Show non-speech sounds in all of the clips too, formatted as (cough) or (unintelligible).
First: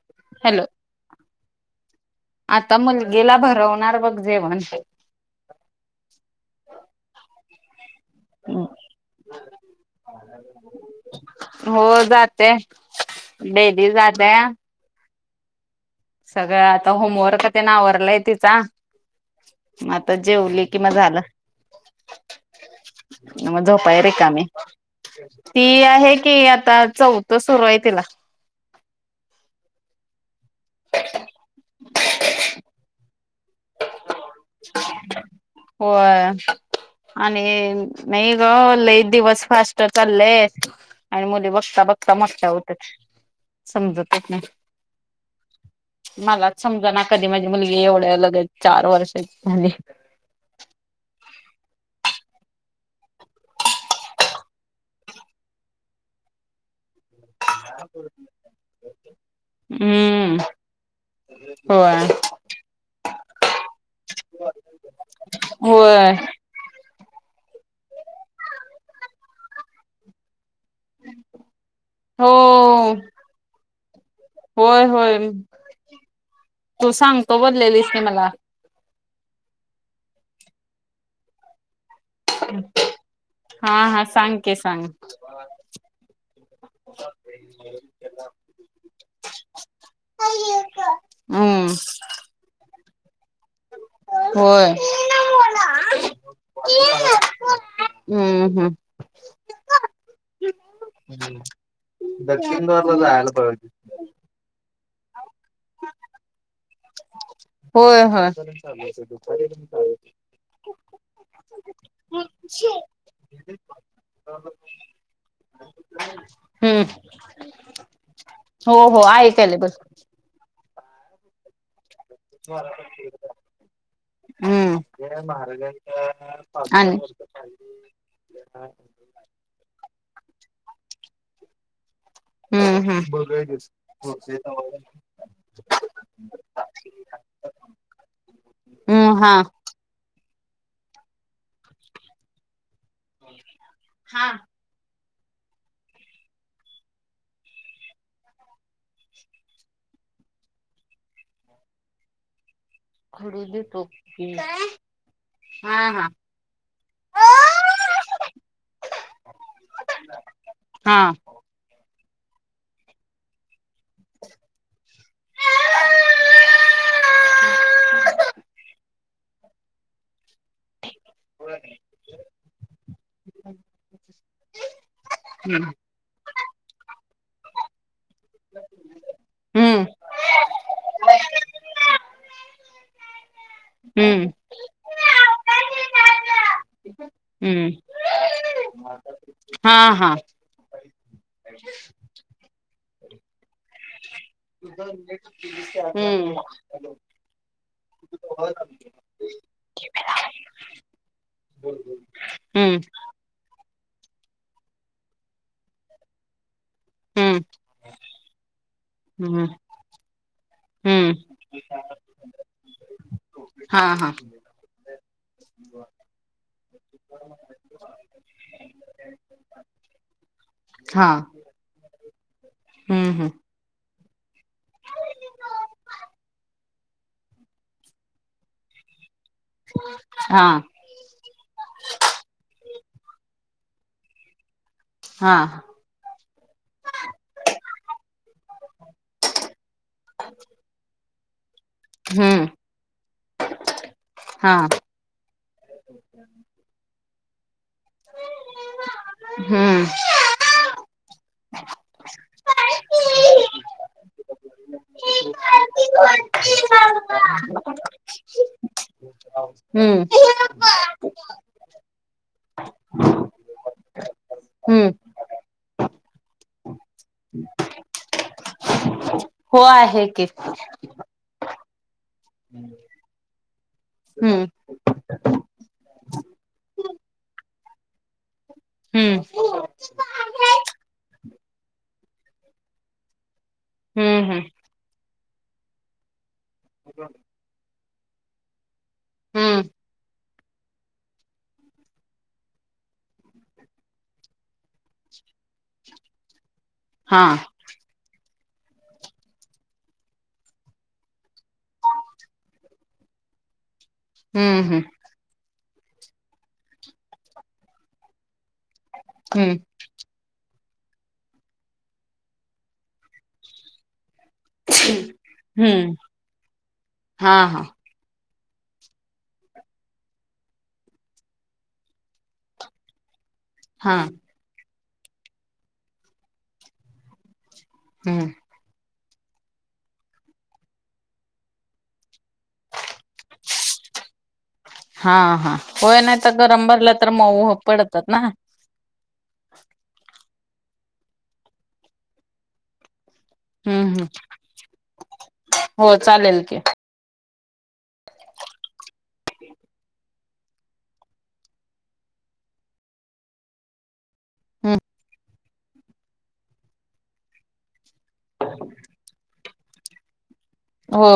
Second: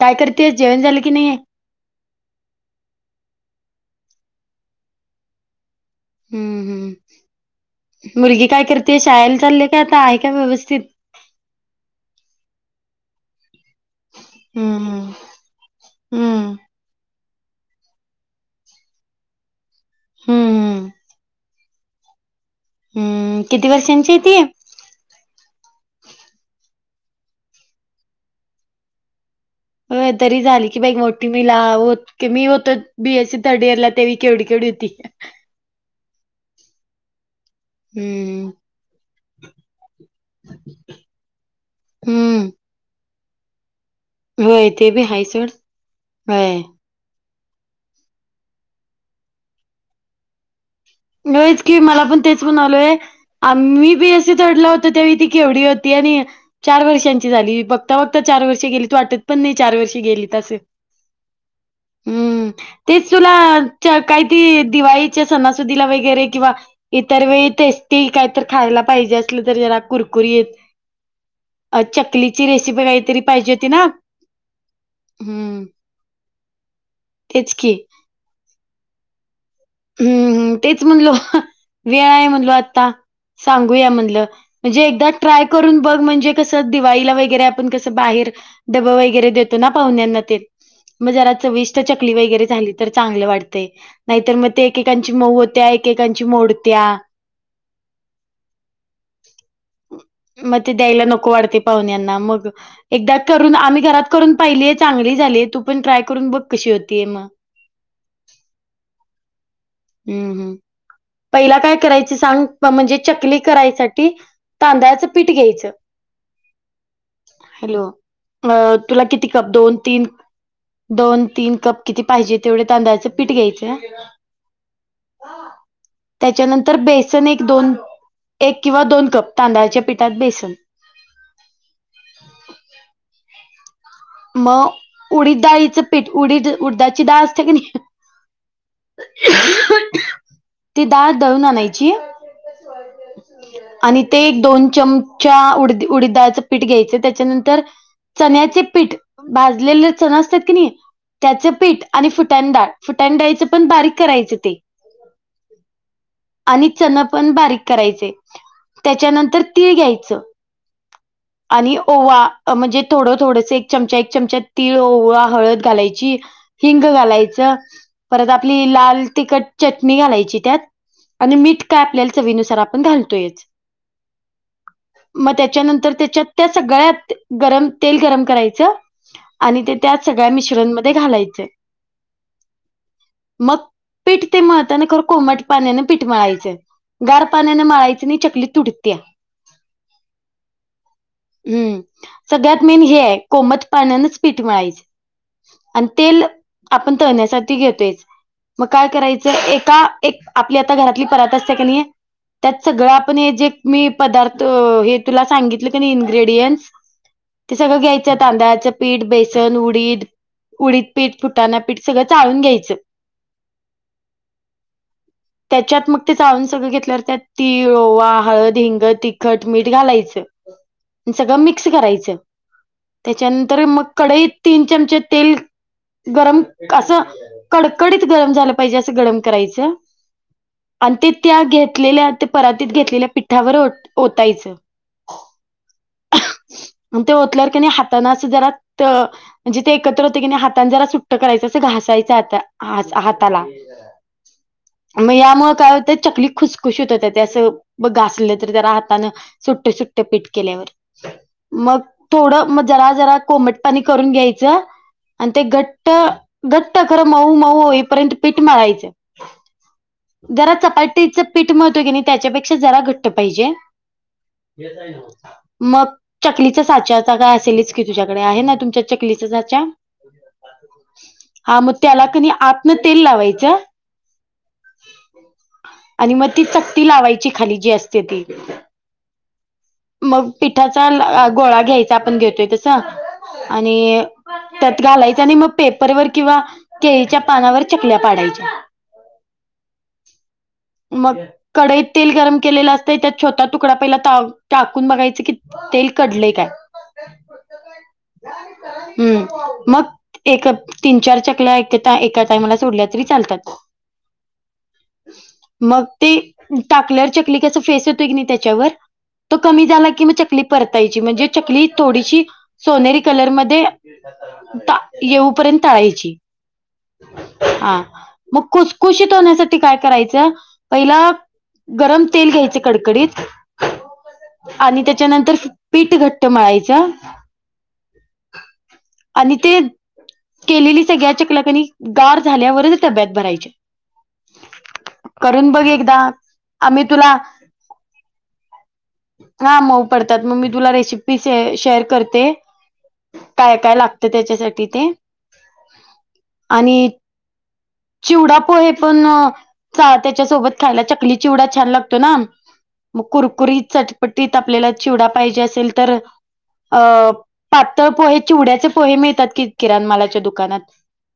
काय करतेयस? हॅलो जेवण झालं की नाही? आता मुलगीला भरवणार बघ जेवण. हम्म. हम्म. मुलगी काय करतेय? शाळेला चालली का? आता आहे का व्यवस्थित? हो जाते. डेली जाते. हम्म हम्म सगळं आता होमवर्क ते न आवरलाय तिचा. मग आता हम्म जेवली कि हम्म म झालं. हम्म म किती झोपाया वर्षांची आहे ती रिकामी. ती आहे की आता चौथ सुरू आहे तिला. अ तरी झाली की बाई मोठी. (unintelligible) की मी होतो बी एस सी थर्ड इयरला. तेव्हा ही केवढी केवढी होती. होय. आणि नाही ग हम्म लई दिवस फास्ट चाललेत. आणि मुले बघता बघता मोठ्या हम्म होत्यात. समजत- नाही. होय ते बी हाय सोड होय मलाच समजना. कधी माझी मुलगी एवढ्या लगत चार वर्षा ची झाली. हेच की मला पण तेच म्हणालोय. आ मी बीएससी थर्डला होतो ते ती केवढी होती आणि चार वर्षांची झाली बगता बगता चार वर्ष गेली वाटत पण नाही चार वर्षी गेली हम्म तसं होय हम्म तेच तुला काहीती दिवाळीच्या सणासुदीला होय वगैरे किंवा इतर वेळी टेस्टी काहीतरी खायला पाहिजे असली तर जरा कुरकुरी येत अ हो चकलीची रेसिपी काहीतरी पाहिजे होती ना. होय होय हम्म. तू सांगतो तेच की. बोललीस ना मला हम्मम तेच म्हणलो वेळ आहे म्हणलो आता हा सांगूया हा म्हणलं सांग की सांग म्हणजे एकदा ट्राय करून बघ म्हणजे कसं दिवाळीला वगैरे आपण कसं बाहेर डबं वगैरे देतो ना पाहुण्यांना ते मग जरा हम्म चविष्ट चकली वगैरे झाली तर चांगले वाटते नाहीतर मग होय एककांची मऊ होत्या एकेकांची मोडत्या हम्म हम्म मग ते द्यायला नको वाटते पाहुण्याना मग एकदा करून आम्ही घरात करून पाहिली चांगली झाली तू पण ट्राय करून बघ कशी होतीय मग होय होय. खरी हम्म हम् पहिला काय करायच सांग म्हणजे चकली करायसाठी तांदळाचं पीठ घ्यायचं. हम्म हॅलो अ हो हो तुला किती कप ऐकायले दोन बस तीन दोन तीन कप किती पाहिजे तेवढे तांदळाचं पीठ घ्यायचं. हम् जय त्याच्यानंतर महाराजांचा आणि बेसन एक दोन एक किंवा दोन कप तांदळाच्या पिठात बेसन हम् हम् बघायचच. मग उडीद डाळीचं पीठ उडीद उडदाची डाळ असते क नाही. हम् हा. ती डाळ दळून आणायची आणि ते हा एक दोन चम च्या उड उडीद दाळचं पीठ घ्यायचं त्याच्यानंतर चण्याचे पीठ भाजलेले चण असतात की नाही त्याचे पीठ आणि फुट्यान डाळ फुटाण खडू डाळीचे पण देतो बारीक करायचं ते हा हा. आणि चण पण बारीक करायचे. त्याच्यानंतर तीळ हा घ्यायचं. हा आणि ओवा म्हणजे थोडं थोडंस चमचा एक चमचा तीळ, ओळा, हळद घालायची हिंग घालायचं. परत आपली लाल तिखट चटणी घालायची त्यात आणि मीठ काय आपल्याला चवीनुसार आपण घालतोय. मग हम्म त्याच्यानंतर त्याच्यात त्या सगळ्यात गरम तेल गरम कराय आणि ते हम्म त्यात सगळ्या मिश्रणमध्ये घालायचं. मग पीठ हम्म ते मळताना खरं कोमट पाण्याने पीठ मळायचे. गार पाण्याने हम्म मळायच नाही चकली तुटते. हा हा. हम्म सगळ्यात मेन हे आहे कोमट पाण्यानच पीठ मळायच आणि तेल हम्म आपण तळण्यासाठी घेतोयच. मग काय करायचं एका एक आपली आता घरातली परात असते का नाही त्यात हम्म सगळं पण हे जे मी पदार्थ हे तुला सांगितलं इंग्रेडिँट्स हम्म ते सगळं घ्याय त्यात तांदळाचं पीठ हम्म बेसन उडीद उडीद हम्म पीठ फुटाना पीठ सगळं चाळून घ्यायचं हा हा! त्याच्यात मग ते चाळून सगळं घेतल्यावरती तीळ ओवा हळद हिंग तिखट मीठ घालायचं हा सगळं मिक्स करायचं हम्म हम्म त्याच्यानंतर मग कढईत तीन चमचे तेल गरम असं कडकडीत गरम झालं पाहिजे असं गरम करायचं हा आणि ते त्या घेतलेल्या ते परातीत घेतलेल्या पिठावर ओतायचं हा! आण ते ओतल्यावर कणी हातान अस जरा त म्हणजे ते एकत्र होते की नाही हातान जरा सुट्ट करायं अस घास सायच आता हम्म असं हात हाताला हा म यामुळं काय होतं चकली खुसखुशी होत होत त्ते असं मग घासले तरी जरा हाताानं सुट्टे हम्म. सुट्टे पीठ केल्यावर मग थोडं मग जरा जरा कोमट पाणी करून घ्यायचं आणि ते घट्ट घट्ट खरं मऊ मऊ होईपर्यंत पीठ मळायचं हम्म. जरा चपाटीच पीठ मिळतोय कणी त्याच्यापेक्षा जरा घट्ट पाहिजे हम्म मग चकलीच्या साच्यात एखादा असेलच की तुझ्याकडे आहे ना तुमच्या चकलीचा हो साच्या आहे की हा मग त्याला कणी आतनं तेल लावायचं हम्म! आणि मग ती चकती लावायची खाली जी असते ती- हम्म. मग पिठाचा गोळा घ्यायचा आपण घेतोय तस आणि हम्म हम्म त्यात घालायच आणि मग पेपरवर किंवा केळीच्या पानावर चकल्या पाडायच्या. हम्म! मग कढईत तेल गरम केलेलं असतय त्यात छोटा तुकडा पहिला टाकू टाकून बघायच की तेल कढले काय हा! हम्म, मग एक तीन चार चकल्या एका एका टाइमाला सोडल्या तरी चालतात. हम्म हम्म! मग ते टाकल्यावर चकली कस फेस येतोय की नाही त्याच्यावर तो हम्म कमी झाला की मग चकली परतायची म्हणजे चकली थोडीशी सोनेरी कलर मध्ये ता येऊपर्यंत हम्म तळायची हा हा आ मग खुसखुशीत होण्यासाठी काय करायचं पहिला गरम तेल घ्यायचे कडकडीत हा! आणि त्याच्यानंतर पीठ घट्ट मळायच हम्म! आणि ते केल्याली सगळ्या चकल्या कणी गार झाल्यावरच डब्यात भरायचे. हा हा एकदा होय नाही तर गरम आम्ही भरलं तर तुला मऊ पडतात ना हा मऊ पडतात मग मी तुला रेसिपी शेअर करते काय काय हम्म हम्म लागतं त्याच्यासाठी ते हो चालेल की आणि चिवडा पोहे पण त्याच्यासोबत खायला चकली चिवडा छान लागतो ना मग कुरकुरी च पण तथ आपल्याला हम्म चिवडा पाहिजे असेल तर अ पातळ पोहे चिवड्याचे पोहे मिळतात की किराणमालाच्या दुकानात हो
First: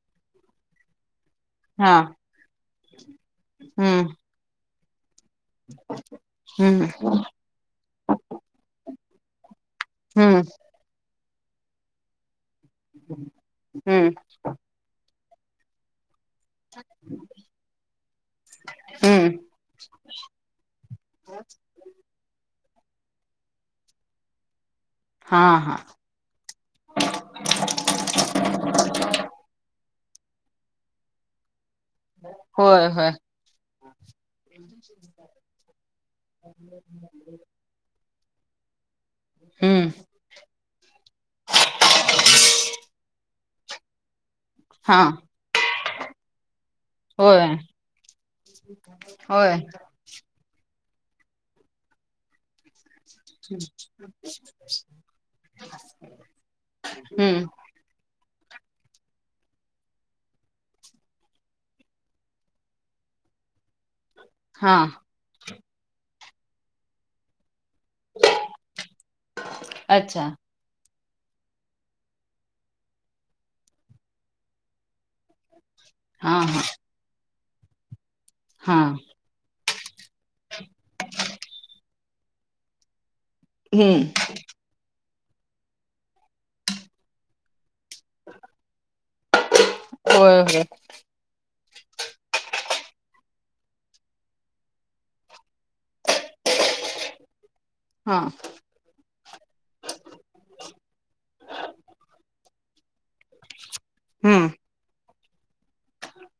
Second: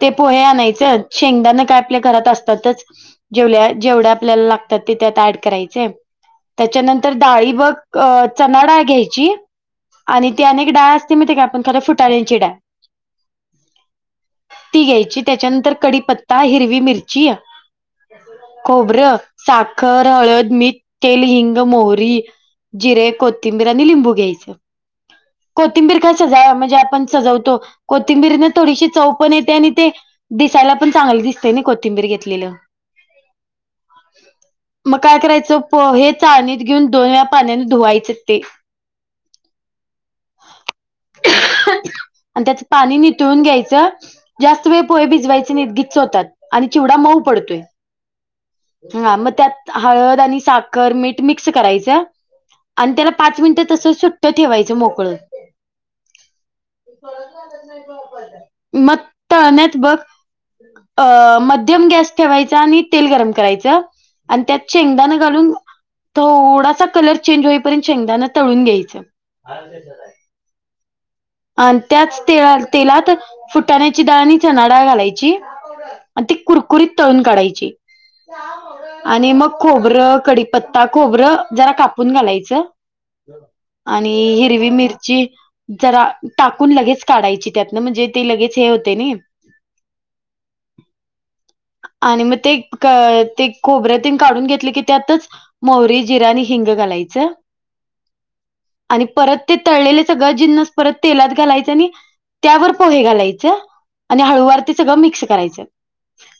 ते पोहे आणायच शेंगदा न हा जे जेव हम्म करा हम्म. त्याच्यानंतर डाळी बघ चनाड घ्यायची आणि हम्म ते अनेक डाळ असते मी ते का आपण खर फुाळ्यांची डाळ हम्म ती घ्यायची त्याच्यानंतर कडीी पत् हिरवी मिर्ची खोबर हम्म सा ख हळद मीठ तेल हिंग मोर जे कोथिंबीर लंबू घ्याय हा हा कोथंबीर सज म्हणजे आपण सजवतो कोथिंबीरीने थोडीशी चौपण येते आणि ते दिसायला पण चांगले दिसतेय को बीर घेतलं होय होय मग काय करायचं हे दुवाईचेते हम्म, आणि त्याच पाणी नितळून घ्यायचं. जास्त वेळ हा पोहे भिजयचे नाहीत, गिच्च होतात. आणि चिवडा मऊ होय पडतोय,, हा, मग होय त्यात हळद आणि साखर, मीठ. मिक्स करायच. ठेवायचं मोकळं. हम्म, मग, तळण्यात बघ. अ, मध्यम गॅस ठेवायचा, आणि तेल गरम करायचं. आणि त्यात हा शेंगदाणा घालून, थोडासा कलर चेंज होईपर्यंत शेंगदाना तळून घ्यायचं अच्छा आणि त्याच ते तेलात फुटाण्याची डाळ आणि चणा डाळ घालायची. आणि ती हा हा कुरकुरीत तळून काढायची. हा, आणि मग खोबरं, कडीपत्ता, खोबरं जरा कापून घालायचं. आणि हम्म हिरवी मिरची, जरा टाकून लगेच काढायची. त्यात ना म्हणजे ते लगेच हे होतय नाई. होय होय आणि मग ते, ते खोबऱ्यातील काढून घेतले की त्यातच. मोहरी, जिरं आणि हिंग घालायचं. हा, आणि परत ते तळलेले सगळ जिन्नस, परत तेलात घालायचे आणि. त्यावर पोहे घालायचं. आणि हम्म हळुवार ते सगळं मिक्स करायचं,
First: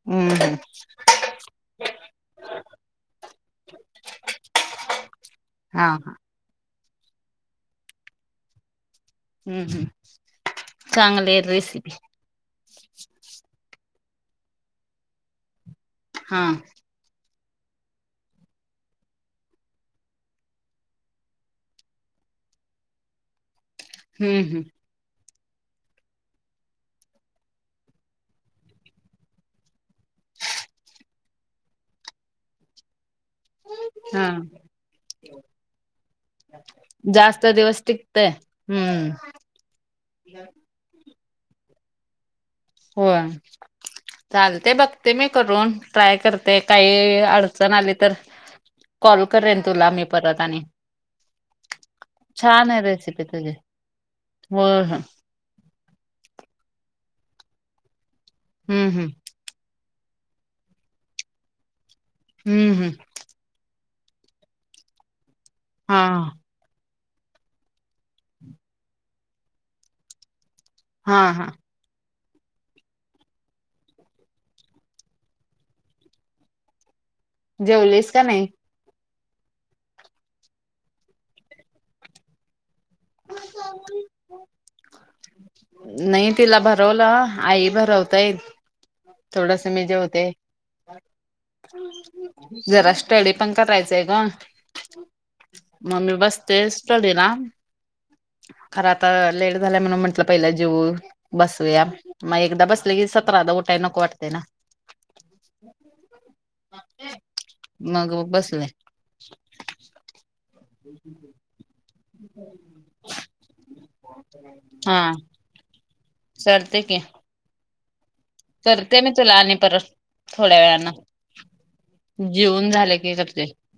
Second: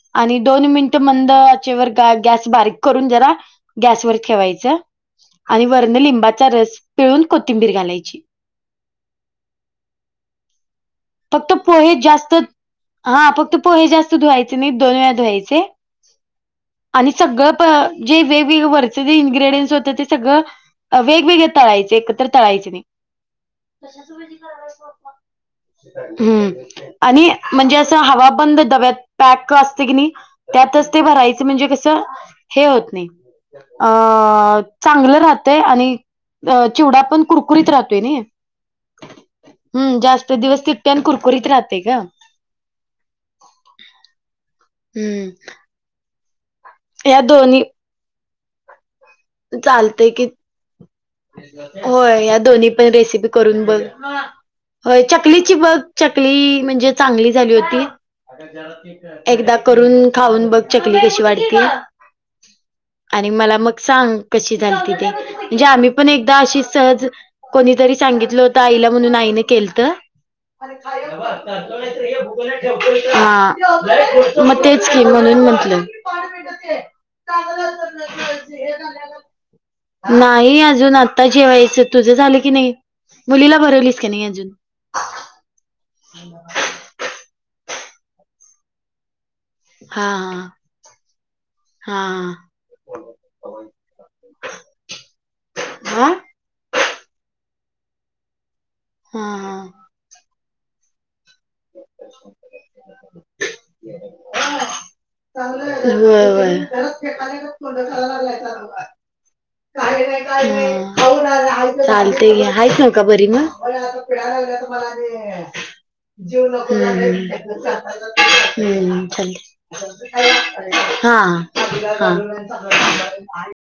हम्म आणि हम्म दोन मिनिटं मंदऽ चेवर गॅस बारीक करुन जरा गॅसवर ठेवायच, आणि हा वरनं, हा लिंबाचऽ चा रस पिळून कोथिंबीर घालायची. हम्म हम्. फक्त पोहे जास्त, हा फक्त पोहे जास्त धुवायचे नाही दोन वेळा धुवायचे. हा. आणि सगळं प जे वेगवेगळे वरचे जे इन्ग्रेडियंट्स होतं ते सगळं वेगवेगळे तळायचे एकत्र तळायचे नाही. हम्म हम्. हम्म, आणि म्हणजे असं हवाबंद डब्यात पॅक असतय की नाही त्यातच ते भरायचं म्हणजे कसं, हे होत नाही. अ हा चांगलं राहतय आणि अ चिवडा पण जास्त कुरकुरीत दिवस राहतोय नई. टिकतय हम्म हम् जास्त दिवस टिकतय आणि कुलकुरीत राहतय गं. होय, चालतय बघते मी हम्म करून ट्राय कर ते काही या दोन्ही अडचण आली तर, कॉल करेन तुला मी चालतय की परत आणि. होय ह्या दोन्ही छान आहे पन रेसिपी तुझी करून बग, होय च चकलीची बघ चकली म्हणजे चांगली झाली होती, हम्म हम्म एकदा करून खाऊन बघ चकली कशी वाटतीय. हम्म हम्म. आणि मला मग सांग कशी झालती ते म्हणजे आम्ही हा पण एकदा अशी सहज कोणीतरी सांगितलं होत आईला म्हणून आईन केलतं. हा हा हा म तेच की म्हणून म्हटलं. (unintelligible) जेवलीस का नाही? नाही अजून आता जेवायचं तुझं झालं की नाही? मुलीला भरवलीस का नाही अजून? नाही तिला भरवलं आई भरवता येत. थोडस मी हा जेवते. हा जरा स्टडी पण करायचं आहे ग, म हा हा मी बस तेच स्टडी ना, खरं आता हा लेट हा. झालाय म्हणून म्हंटलं पहिला जेऊ. बसूया म एकदा बसल की सतरादा उठाय नको वाटतय ना. होय होय मग बसले (unintelligible) काय रे काय रे हा खाऊन आला (unintelligible) चालतय घे हाईस नव का बरी मग? हा जीव नको चालते की झालय (unintelligible) हम्म करते हम्म. मी तुला आणि परत थोड्या (unintelligible) वेळान हा जेवून झालं की करते. हा.